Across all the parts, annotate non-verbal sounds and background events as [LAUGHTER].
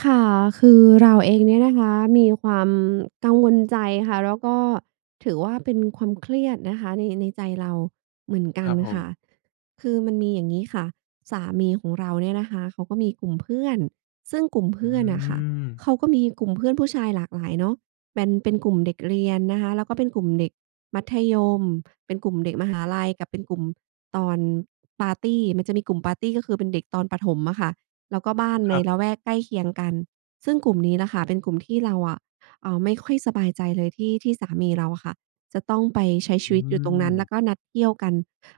ค่ะ คือเราเองเนี่ยนะคะ มีความกังวลใจค่ะ แล้วก็ถือว่าเป็นความเครียดนะคะ ใน ในใจเราเหมือนกคัรนับผค่ะ ม คือมันมีอย่างงี้ค่ะ สามีของเราเนี่ยนะคะเขาก็มีกลุ่มเพื่อน ซึ่งกลุ่มเพอืื่อนน่ะค่ะ ม เขาก็มีกลุ่มเพื่อนผู้ชายหลากหลายเนาะ เป็น เป็นกลุ่มเด็กเรียนนะคะ แล้วก็เป็นกลุ่มเด็กมัธยม เป็นกลุ่มเด็กมหาลัย กับเป็นกลุ่มตอนปาร์ตี มันจะมีกลุ่มปาร์ตี ก็คือเป็นเด็กตอนประถมอะค่ะ แล้วก็บ้านคในรับ ละแวกใกล้เคียงกัน ซึ่งกลุ่มนี้น่ะค่ะ เป็นกลุ่มที่เราอะ เอ่อ ไม่ค่อยสบายใจเลยที่ ที่สามีเราอะค่ะ จะต้องไปใอชื้ชีวิตอยู่ตรงนั้น แล้ม วก็นัดเที่ยวกัน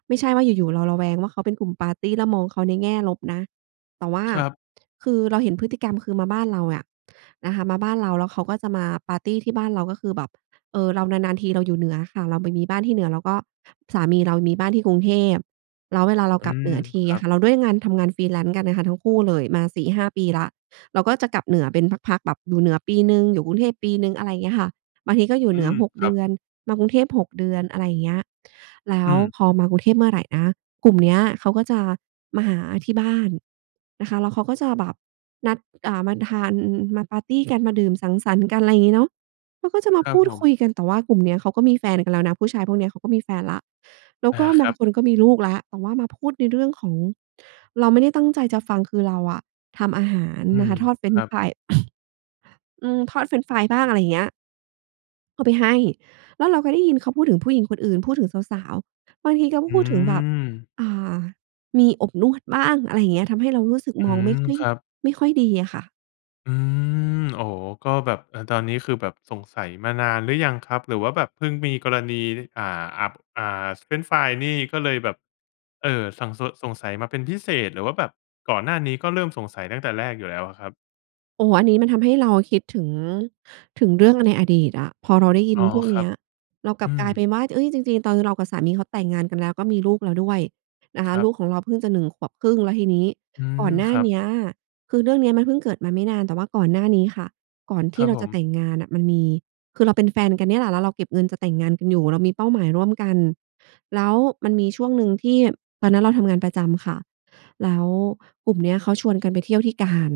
ไม่ใช่ว่าอยู่ ๆ เราระแวงว่าเขาเป็นกลุ่มปาร์ตี้ แล้วมองเขาในแง่ลบนะ แต่ว่า ครับ คือเราเห็นพฤติกรรม คือมาบ้านเราอะนะคะ มาบ้านเราแล้วเขาก็จะมาปาร์ตีที่บ้านเรา ก็คือแบบ เออ เรานาน ๆ ทีเราอยู่เหนืออะค่ะ เราไปมีบ้านที่เหนือ แล้วก็สามีเรามีบ้านที่กรุงเทพ แล้วเวลาเราอืกลับเม หนือทีครอัะบ ค่ะ แล้วด้วยงานทำงาน Freelance กันอะค่ะ ทั้งคู่เลยมา 4-5 ปีแล้ว เราก็จะกลับเหนือเป็นพัก ๆ แบบอยู่เหนือปีหนึ่ง อยู่กรุงเทพปีหนึ่ง อะไรเงี้ยค่ะ บางทีก็อยู่อืเหนือ ม 6 คเรัดบ ือน มากรุงเทพ 6 เดือน อะไรเงี้ย แล้อืวม พอมากรุงเทพเมื่อไรนะ กลุ่มเนี้ยเขาก็จะมาหาที่บ้านนะคะ แล้วเขาก็จะแบบนัด อ่า มาทาน มาปาร์ตีกัน มาดื่มสังสรรค์กัน ไรงี้เนาะ แล้วก็จะมาครัพบูดผคุม ยกัน แต่ว่ากลุ่มนี้เขาก็มีแฟนกันแล้วนะ ผู้ชายพวกนี้เขาก็มีแฟนแล้ว แล้วอา ก็คบรัางบ คนก็มีลูกแล้ว แต่ว่ามาพูดในเรื่องของ เราไม่ได้ตั้งใจจะฟัง คือเราอะทำอาหารอืนะม คะ ทอดเฟรคนรชั์บ ฟราย [COUGHS] อืม ทอดเฟรนช์ฟรายบ้าง อะไรเงี้ย เอาไปให้ แล้วเราก็ได้ยินเขาพูดถึงผู้หญิงคนอื่น พูดถึงสาว ๆ บางทีเขาอืพูดถึงแบบ ม อ่า มีอบนวดบ้าง อะไรอย่างเงี้ย ทำให้เรารู้สึกอืมองไม ม่ค่อย ครับ ไม่ค่อยดีอะค่ะ อืม อ๋อ ก็แบบ เออ ตอนนี้คือแบบสงสัยมานานหรือยังครับ? หรือว่าแบบเพิ่งมีกรณี อ่า อับ อ่า เฟรนช์ฟรายนี่ก็เลยแบบ เออ สั่ง ส สงสัยมาเป็นพิเศษ หรือว่าแบบก่อนหน้านี้ ก็เริ่มสงสัยตั้งแต่แรกอยู่แล้วอะครับ? โอ้โฮ อันนี้มันทำให้เราอะคิดถึง ถึงเรื่องในอดีตอะ พอเราได้ยอิ๋นอ พวกคเรนัี้บ ย เรากอลืับกลายเปม ็นว่า จ เอ๊ย จริง ๆ ตอนเรากับสามีเขาแต่งงานกัน แล้วก็มีลูกเราด้วยนะคคะ รัลบ ูกของเราเพิ่งจะ 1 ขวบครึ่ง แล้วทีนี้อืกม ่อนหน้คารัเบ นี้ย คือเรื่องนี้มันเพิ่งเกิดมาไม่นาน แต่ว่าก่อนหน้านี้ค่ะ ก่อนทคีรั่บเราผจะแม ต่งงานน่ะ มันมี คือเราเป็นแฟนกันเนี่ยแหละ แล้วเราเก็บเงินจะแต่งงานกันอยู่ เรามีเป้าหมายร่วมกัน แล้วมันมีช่วงหนึ่งที่ ตอนนั้นเราทำงานประจำค่ะ แล้วกลุ่มเนี้ยเขาชวนกันไปเที่ยวที่กาญ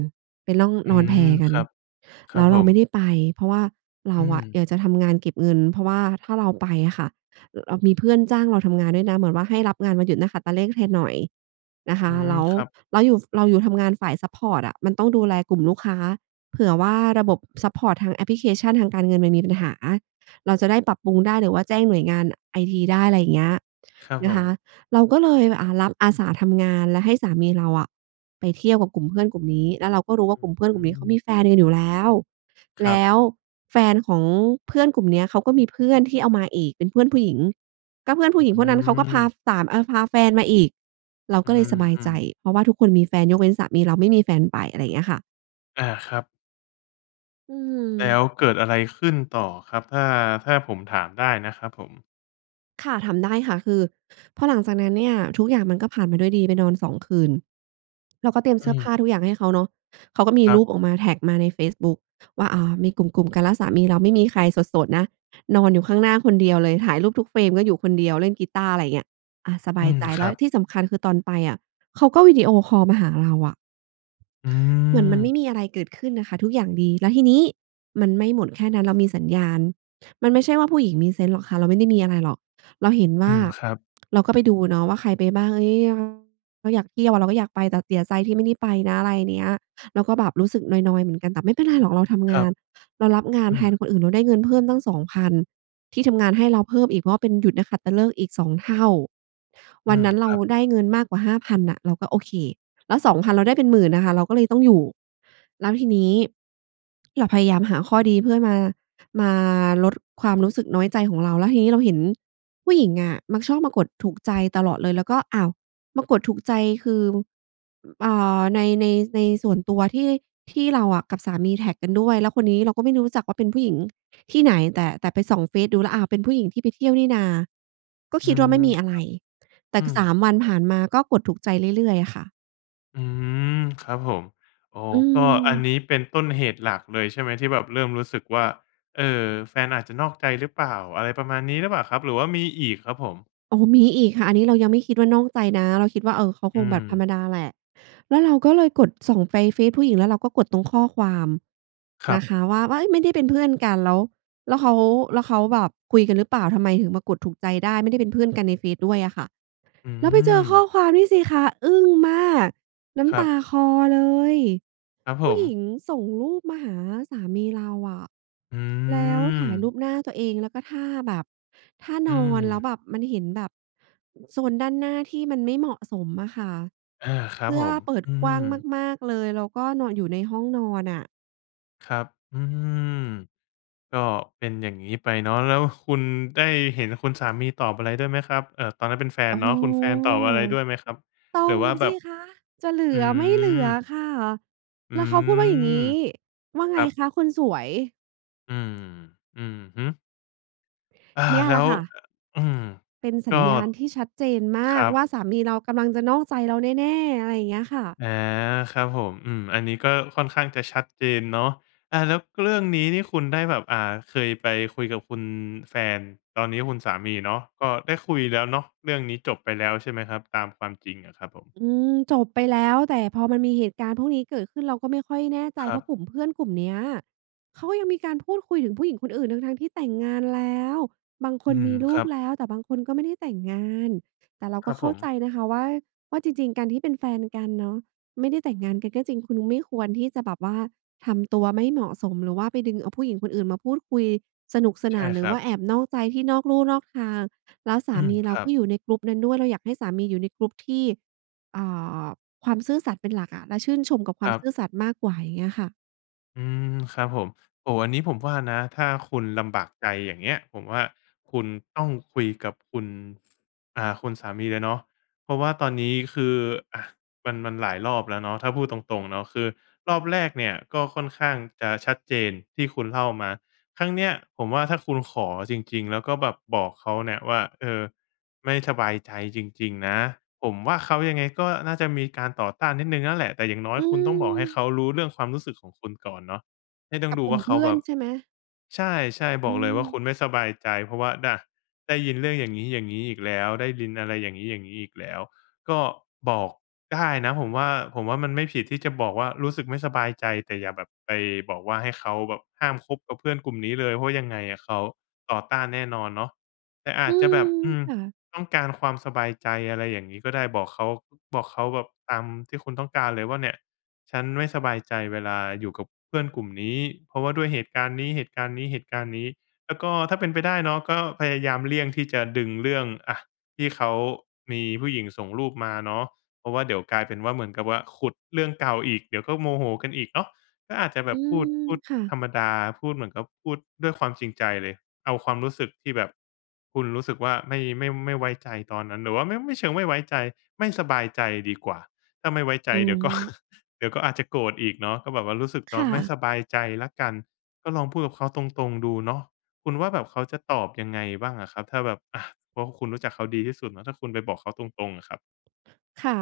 ไปล่อง อืนอนแพม กัคน รับ คแรลั้บวผเราไมม ่ได้ไป เพราะว่าเรอาือะม อยากจะทำงานเก็บเงิน เพราะว่าถ้าเราไปอะค่ะ ร เรามีเพื่อนจ้างเราทำงานด้วยนะ เหมือนว่าให้รับงานวันหยุดนักขัตฤกษ์ แทนหน่อยนะคอะ ืม แล้วครับ เราอยู่ ฝ เราอยู่ทำงานฝ่ายซัปพอร์ตอะ มันต้องดูแลกลุ่มลูกค้า เผื่อว่าระบบซัปพอร์ตทางแอปพลิเคชันทางการเงิน มันมีปัญหาเราจะได้ปรับปรุงได้ หรือว่าแจ้งหน่วยงาน อ ไอทีได้ อะไรอย่างเงี้ยครับนผะคะ ม เราก็เลย อ่า รับอาสาทำงาน และให้สามีเราอะไปเที่ยวกับกลุ่มเพื่อนกลุ่มนี้ แล้วเราก็รู้ว่อาึ กลุ่มเพื่อนอกืลุ่มนี้เขาอ มีแฟนกันอยู่แล้ว คแรลับ ้วแฟนของเพื่อนกลุ่มเนี้ย เขาก็มีเพื่อนที่เอามาอีกเป็นเพื่อนผู้หญิง ก็เพื่อนผอู้ึ หญิงอืพวกนั้นเขาก็พาม ฝาม เออ พาแฟนมาอีก เราอืก็เลยสบายใจ อ ๆ เพราะว่าทุกคนมีแฟน ยกเว้นสามีเราไม่มีแฟนไป อะไรอย่างเงี้ยค่ะ อา ครับ อืแล้ม วเกิดอะไรขึ้นต่อครับ? ถ้า ถ้าผมถามได้นะครับผม ค่ะ ถามได้ค่ะ คือ พอหลังจากนั้นเนี่ยทุกอย่างมันก็ผ่านไปด้วยดี ไปนอน 2 คืน เราก็เตรียมเอสืื้อผม ้าทุกอย่างให้เขาเนาะ เขาก็มีครัรบ ูปออกมา แท็กมาในเฟซบุ๊กว่า อ่า มีกลุ่ม ๆ กัน แล้วสามีเราไม่มีใคร โสด ๆ นะ นอนอยู่ข้างหน้าคนเดียวเลย ถ่ายรูปทุก frame ก็อยู่คนเดียว เล่นกีตาร์ อะไรเงี้ย อา สบอืายม ใจคแลร้ัว บ ที่สำคัญคือตอนไปอะเขาก็วิดีโอคอลมาหาเราอะ อืเหมือนมันไม่ม มีอะไรเกิดขึ้นน่ะค่ะ ทุกอย่างดี แล้วทีนี้มันไม่หมดแค่นั้น เรามีสัญญาณ มันไม่ใช่ว่า ผู้หญิงมีเซนส์หรอกค่ะ เราไม่ได้มีอะไรหรอก เราเห็นวอื่า ม ครับ เราก็ไปดูเนาะว่า ใครไปบ้าง เฮ้ย เรา อยากเที่ยวอะเราก็อยากไป แต่เสียใจ ที่ไม่ได้ไปนะ อะไรเนี้ย เราก็แบบรู้สึกนอย ๆ เหมือนกัน แต่ไม่เป็นไรหรอกเราทำงคราับ น เรารับงานอืแทนม คนอื่น เราได้เงินเพิ่มตั้ง 2,000 ที่ทำงานให้เราเพิ่มอีก เพราะว่าเป็นหยุดนักขัตฤกษ์อีก 2 เท่า อืวันม นั้นคเรารับ ได้เงินมากกว่า 5,000 น่ะ เราก็โอเค แล้ว 2,000 เราได้เป็นหมื่นน่ะค่ะ เราก็เลยต้องอยู่ แล้วทีนี้ [SMACKS LIPS] เราพยายามหาข้อดีเพื่อมา มาลดความรู้สึกน้อยใจของเรา แล้วทีนี้เราเห็นผู้หญิงอะมักชอบมากดถูกใจตลอดเลย เราก็ อ้าว มากดถูกใจคือ อือ อ่า ใน ใน ในส่วนตัวที่ ที่เราอะกับสามีแท็กกันด้วย แล้วคนนี้เราก็ไม่ได้รู้จักว่าเป็นผู้หญิงที่ไหน แต่ แต่ไปส่องเฟซดูแล้ว อ้าว เป็นผู้หญิงที่ไปเที่ยวนี่นา ก็อืคิดม ว่า ไมค่รัมบ ีอะไร แต่อืคือ สม าม วันผ่านมาก็กดถูกใจเรื่อย ๆ อะค่ะ อืม ครับผม อ๋อ อก็ อันืม นี้เป็นต้นเหตุหลักเลยใช่ไหม? ที่แบบเริ่มรู้สึกว่า เอ่อ แฟนอาจจะนอกใจหรือเปล่า อะไรประมาณนี้หรือเปล่าครับ หรือว่ามีอีกครับผม? อ๋อ มีอีกค่ะ อันนี้เรายังไม่คิดว่านอกใจนะ เราคิดว่า "เออ เขาคอืงแบบธรรม มดาแหละ" แล้วเราก็เลยกดส่งไฟเฟซผู้หญิง แล้วเราก็กดตรงข้อความครันะบ คะ ว่า ว่า เฮ้ย ไม่ได้เป็นเพื่อนกันแล้ว แล้วเขา แล้วเขาแบบคุยกันหรือเปล่า ทำไมถึงมากดถูกใจได้ ไม่ได้เป็นเพื่อนกันในเฟซด้วยอะค่ะ อืแล้วไปเจอข้อม ความนี่สิคะ อึ้งมาก น้ครำัตาบ คลอเลย ครับผผู้หญิม งส่งรูปมาหาสามีเราอะ อืแล้วถ่ายรูม ปหน้าตัวเอง แล้วก็ท่าแบบ ท่าอืนอน แล้วม แบบมันเห็นแบบ โซนด้านหน้าที่มันไม่เหมาะสมอะค่ะ อา ครเัสบื้ผอม เปิดอืกว้างม มาก ๆ เลย แล้วก็นอนอยู่ในห้องนอนอะ ครับ อืม ก็เป็นอย่างงี้ไปเนาะ แล้วคุณได้เห็นคุณสามีตอบอะไรด้วยไหมครับ? เอ่อ ตอนนั้นเป็นแฟโนอ้เนโาฮ ะ คุณแฟนตอบอะไรด้วยไหมครับ? ตอหรือว่บาแสบิบ คะ จะเหลือือ ไม่เหลือม ค่ะ อแล้ืวเขาพูดว่าอย่างงี้ ม "ว่าไคงรับ คะคนสวย" อืม อือฮึ อา เนี่ยแล้ล่ะว ค่เะ ออ อืม เป็นกสั็ ญญาณที่ชัดเจนมคารักว่บ าสามีเรากำลังจะนอกใจเราแน่ ๆ อะไรอย่างเงี้ยค่ะ อา ครับผม อืม อันนี้ก็ค่อนข้างจะชัดเจนเนาะ อา แล้วเรื่องนี้นี่คุณได้แบบ อ่า เคยไปคุยกับคุณแฟน ตอนนี้คุณสามีเนาะ ก็ได้คุยแล้วเนาะ เรื่องนี้จบไปแล้วใช่ไหมครับ? ตามความจริงอะครับผม อืม จบไปแล้ว แต่พอมันมีเหตุการณ์พวกนี้เกิดขึ้นเราก็ไม่ค่อยแน่ใจ ครเัพราบ ะกลุ่มเพื่อนกลุ่มเนี้ย เขาก็ยังมีการพูดคุยถึงผู้หญิงคนอื่น ทั้ง ๆ ที่แต่งงานแล้ว บางคอืนม มีลคูรักบ แล้ว แต่บางคนก็ไม่ได้แต่งงาน แต่เราคกร็ับเขผ้าม ใจนะคะว่า ว่า จริง ๆ การที่เป็นแฟนกันเนาะ ไม่ได้แต่งงานกันก็จริง คุณไม่ควรที่จะแบบว่าทำตัวไม่เหมาะสม หรือว่าไปดึงเอาผู้หญิงคนอื่นมาพูดคุยสนุกสใชน่าน หรคืรอัว่บ าแอบนอกใจที่นอกลู่นอกทาง แล้วสอืาม มีเรคารักบ ็อยู่ใน group นั้นด้วย เราอยากให้สามีอยู่ใน group ที่ อ่า ความซื่อสัตย์เป็นหลักอะ และชื่นชมกับควคามรัซบ ื่อสัตย์มากกว่า อย่างเงี้ยอะค่ะ อืม ครับผม โอ้โฮ อันนี้ผมว่านะ ถ้าคุณลำบากใจอย่างเงี้ย ผมว่าคุณต้องคุยกับคุณ อ่า คุณสามีเลยเนาะ เพราะว่าตอนนี้คือ อะ มัน มันหลายรอบแล้วเนาะ ถ้าพูดตรง ๆ เนาะ คือรอบแรกเนี่ย ก็ค่อนข้างจะชัดเจนที่คุณเล่ามา ครั้งเนี้ยผมว่าถ้าคุณขอจริง ๆ แล้วก็แบบบอกเขาเนี่ยว่า เออ ไม่สบายใจจริง ๆ นะ ผมว่าเขายังไงก็น่าจะมีการต่อต้านนิดหนึ่งนั่นแหละ แต่อย่างน้ออยืคุณต้องบอกให้ม เขารู้เรื่องความรู้สึกของคุณก่อนเนาะ ไม่ต้กองับดูกลวุ่่มาเเขพาื่อแบนบ ใช่ไหม? ใช่ ๆ อบือกเลยว่าคม ุณไม่สบายใจ เพราะว่าดะ ได้ยินเรื่องอย่างงี้ ๆ อีกแล้ว ได้ยิน อะไรอย่างงี้ ๆ อีกแล้ว ก็บอกได้นะผมว่า ผมว่ามันไม่ผิดที่จะบอกว่า รู้สึกไม่สบายใจ แต่อย่าแบบไปบอกว่า ให้เขาแบบห้ามคบกับเพื่อนกลุ่มนี้เลย เพราะยังไงอะเขาต่อต้านแน่นอนเนาะ แต่ออาืจจะแบม บ อืม ค่ะ ต้องการความสบายใจอะไรอย่างงี้ก็ได้ บอกเขา บอกเขาแบบตามที่คุณต้องการเลยว่าเนี่ย ฉันไม่สบายใจเวลาอยู่กับเพื่อนกลุ่มนี้ เพราะว่าด้วยเหตุการณ์นี้ เหตุการณ์นี้ เหตุการณ์นี้ แล้วก็ถ้าเป็นไปได้เนาะ ก็พยายามเลี่ยงที่จะดึงเรื่อง อะ ที่เขามีผู้หญิงส่งรูปมาเนาะ เพราะว่าเดี๋ยวกลายเป็นว่า เหมือนกับว่าขุดเรื่องเก่าอีก เดี๋ยวก็โมโหกันอีกเนาะ ก็อาจจะแอบืบพูด ม พูดค่ธะ รรมดา พูดเหมือนกับพูดด้วยความจริงใจเลย เอาความรู้สึกที่แบบคุณรู้สึกว่า ไม่ ไม่ ไม่ไว้ใจตอนนั้น หรือว่าไม่ ไม่เชิงไม่ไว้ใจ ไม่สบายใจดีกว่า ถ้าไม่ไว้ใอจืเดี๋ยว ก็ ม [GIGGLES] เดี๋ยวก็อาจจะโกรธอีกเนาะ ก็บอกว่ารู้สึกเตคา่ะ ไม่ะ สบายใจแล้วกัน ก็ลองพูดกับเขาตรง ๆ ดูเนาะ คุณว่าแบบเขาจะตอบยังไงบ้างอะครับ? ถ้าแบบ อะ เพราะคุณรู้จักเขาดีที่สุดนะ ถ้าคุณไปบอกเขาตรง ๆ อะครับ ค่ะ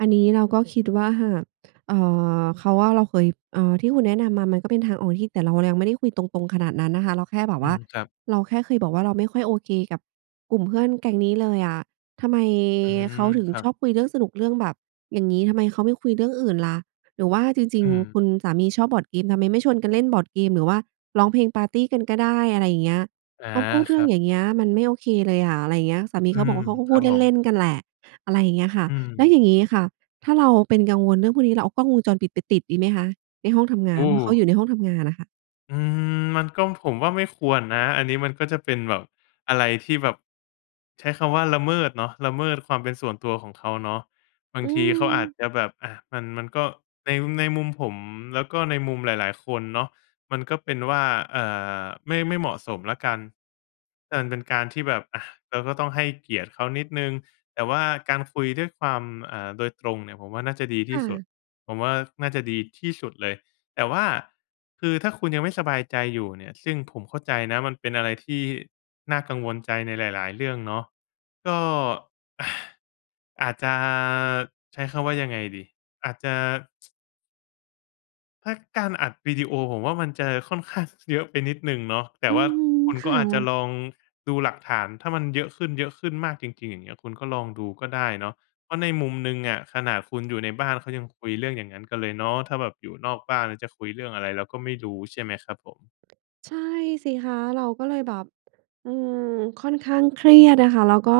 อันนี้เราก็คิดว่า หาก เอ่อ เขาว่าเราเคย อ่า ที่คุณแนะนำมามันก็เป็นทางออกที่ แต่เรา เรายังไม่ได้คุยตรง ๆ ขนาดนั้นนะคะ เราแค่แบบอวื่า ม ครับ เราแค่เคยบอกว่า "เราไม่ค่อยโอเคกับกลุ่มเพื่อนแก๊งนี้เลยอะ ทำไมอืม เขาถึงครัชบ อบคุยเรื่องสนุก เรื่องแบบอย่างงี้ ทำไมเขาไม่คุยเรื่องอื่นล่ะ? หรือว่าจริอืง ม ๆ คุณสามีชอบบอร์ดเกม ทำไมไม่ชวนกันเล่นบอร์ดเกม หรือว่าร้องเพลงปาร์ตีกันก็ได้" อะไรอย่างเงี้ย อา "เขาพูดเครื่รอังบ อย่างเงี้ยมันไม่โอเคเลยอะ" อะไรอย่างเงี้ย สามีอืเขาบม อกว่า "เขาก็คพรัูบดผเลม ่น ๆ กันแหละ" อะไรอย่างเงี้ยค่ะ อืแล้วม อย่างงี้ค่ะ ถ้าเราเป็นกังวลเรื่องพวกนี้ เราเอากล้องวงจรปิดไปติดดีไหมคะ? ในห้องทำงโอาน เพราะเขาอ้ ยู่ในห้องทำงานอะค่ะ อืม มันก็ ผมว่า ไม่ควรนะ อันนี้มันก็จะเป็นแบบอะไรที่แบบ ใช้คำว่า ละเมิดเนาะ ละเมิดความเป็นส่วนตัวของเขาเนาะ บาองืทีเขาอาจม จะแบบ อะ มัน มันก็ ใน ในมุมผม แล้วก็ในมุมหลาย ๆ คนเนาะ มันก็เป็นว่า อ่า ไม่ ไม่เหมาะสมแล้วกัน อัน เป็นการที่แบบ อะ เราก็ต้องให้เกียรติเขานิดหนึ่ง แต่ว่าการคุยด้วยความ อ่า โดยตรงเนี่ยผมว่า น่าจะดีคที่่สุะ ด ผมว่า น่าจะดีที่สุดเลย แต่ว่า คือถ้าคุณยังไม่สบายใจอยู่เนี่ย ซึ่งผมเข้าใจนะมันเป็นอะไรที่น่ากังวลใจในหลาย ๆ เรื่องเนาะ ก็ [SIGHS] อาจจะ ใช้คำว่ายังไงดี? อาจจะ ถ้าการอัดวิดีโอผมว่า มันจะค่อนข้าง เยอะไปนิดหนึ่งเนาะ แต่อืว่อาฮึ คุณคก็่อาจจะะ ลองดูหลักฐาน ถ้ามันเยอะขึ้น ๆ มากจริง ๆ อย่างเงี้ย คุณก็ลองดูก็ได้เนาะ เพราะในมุมหนึ่งอะขนาดคุณอยู่ในบ้าน เขายังคุยเรื่องอย่างงั้นกันเลยเนาะ ถ้าแบบอยู่นอกบ้านจะคุยเรื่องอะไรเราก็ไม่รู้ใช่ไหมครับผม ใช่สิคะ เราก็เลยแบบ อืม ค่อนข้างเครียดอะค่ะ แล้วก็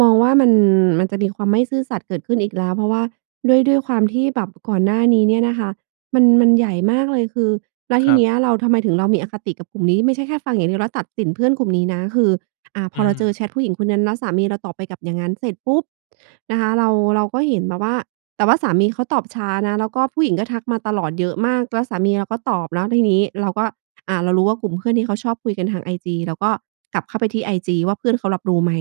มองว่า มัน มันจะมีความไม่ซื่อสัตย์เกิดขึ้นอีกแล้ว เพราะว่าด้วย ด้วยความที่แบบก่อนหน้านี้เนี่ยนะคะมัน มันใหญ่มากเลยคือ แล้วคทีรัเบ นี้ยเรา ทำไมถึงเรามีอคติกับกลุ่มนี้ ไม่ใช่แค่ฟังอย่างเดียวแล้วตัดสินเพื่อนกลุ่มนี้นะ คือ อะ พอือเราเจอม แชตผู้หญิงคนนั้นแล้วสามีเราตอบไป กลับอย่างงั้น เสร็จปุ๊บนะคะ เรา เราก็เห็นมาว่า แต่ว่าสามีเขาตอบช้านะ แล้วก็ผู้หญิงก็ทักมาตลอดเยอะมาก แล้วสามีเราก็ตอบเนาะ ทีนี้เราก็ อะ เรารู้ว่า กลุ่มเพื่อนที่เขาชอบคุยกันทาง IG เราก็กลับเข้าไปที่ IG ว่า เพื่อนเขารับรู้ไหม?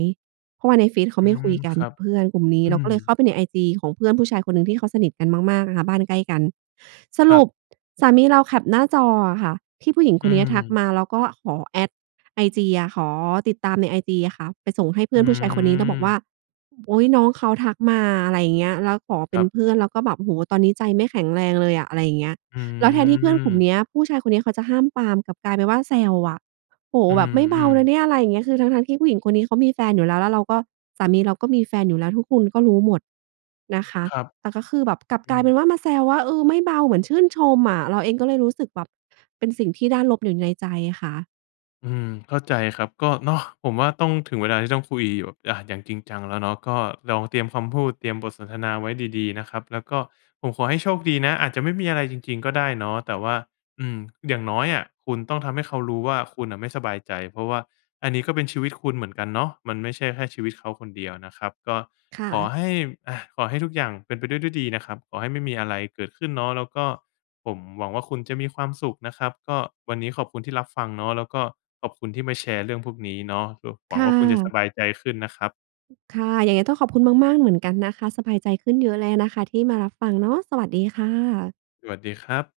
เพราะว่าในเฟซเขาอืไม่คม ุยกัคนรักบ ับเพื่อนกลุ่มนี้ อืเราก็เลยเขม ้าไปใน IG ของเพื่อนผู้ชายคนหนึ่งที่เขาสนิทกันมาก ๆ นะคะบ้านใกล้กัน สครรับ ุป! สามีเราแคปหน้าจออะค่ะที่ผู้หญิงอคืนเนี้ยทักม มาแล้วก็ขอ Add IG อะ ขอติดตามใน IG อะค่ะ ไปส่งให้เพอื่ือนผู้ชายคนนี้ แล้วบอกว่า ม "โอ๊ย น้องเขาทักมา" อะไรอย่างเงี้ย แล้วขอเปค็รันบ เพื่อน แล้วก็แบบ "โอ้โฮ ตอนนี้ใจไม่แข็งแรงเลยอะ" อะไรอย่างเงี้ย อืแล้วแทนที่เพื่อนกลุ่มม เนี้ย ผู้ชายคนเนี้ยเขาจะห้ามปราม กลับกลายเป็นว่า แซวอะ "โอ้โฮ อืแบบ ไม่เบาม นๆ ะเนี่ย" อะไรอย่างเงี้ย คือทั้ง ๆ ที่ผู้หญิงคนนี้เขามีแฟนอยู่แล้ว แล้วเราก็ สามีเราก็มีแฟนอยู่แล้วทุกคนก็รู้หมดนะคะ ครับ แต่ก็คือแบบ กลับอกืลายเป็ม นว่า มาแซวว่า "เออ ไม่เบา" เหมือนชื่นชมอะ เราเองก็เลยรู้สึกแบบ เป็นสิ่งที่ด้านลบอยู่ในใจค่ะ อืม เข้าใจครับ ก็เนาะ ผมว่า ต้อง ถึงเวลาที่ต้องคุยแบบ อะ อย่างจริงจังแล้วเนาะ ก็ลองเตรียมคำพูด เตรียมบทสนทนาไว้ดี ๆ นะครับ แล้วก็ผมขอให้โชคดีนะ อาจจะไม่มีอะไรจริง ๆ ก็ได้เนาะ แต่ว่า อืม อย่างน้อยอะคุณต้องทำให้เขารู้ว่า คุณน่ะไม่สบายใจ เพราะว่าอันนี้ก็เป็นชีวิตคุณเหมือนกันเนาะ มันไม่ใช่แค่ชีวิตเขาคนเดียวนะครับ ก็ค่ขอะ ให้ อะ ขอให้ทุกอย่างเป็นไปด้วยด้วยดีนะครับ ขอให้ไม่มีอะไรเกิดขึ้นเนาะ แล้วก็ผมหวังว่า คุณจะมีความสุขนะครับ ก็ วันนี้ขอบคุณที่รับฟังเนาะ แล้วก็ขอบคุณที่มาแชร์เรื่องพวกนี้เนาะ [UNINTELLIGIBLE] หวคัง่ว่า คุณจะสะ บายใจขึ้นนะครับ ค่ะ ยังไงต้องขอบคุณมาก ๆ เหมือนกันนะคะ สบายใจขึ้นเยอะเลยนะคะที่มารับฟังเนาะ สวัสดีค่ะ สวัสดีครับ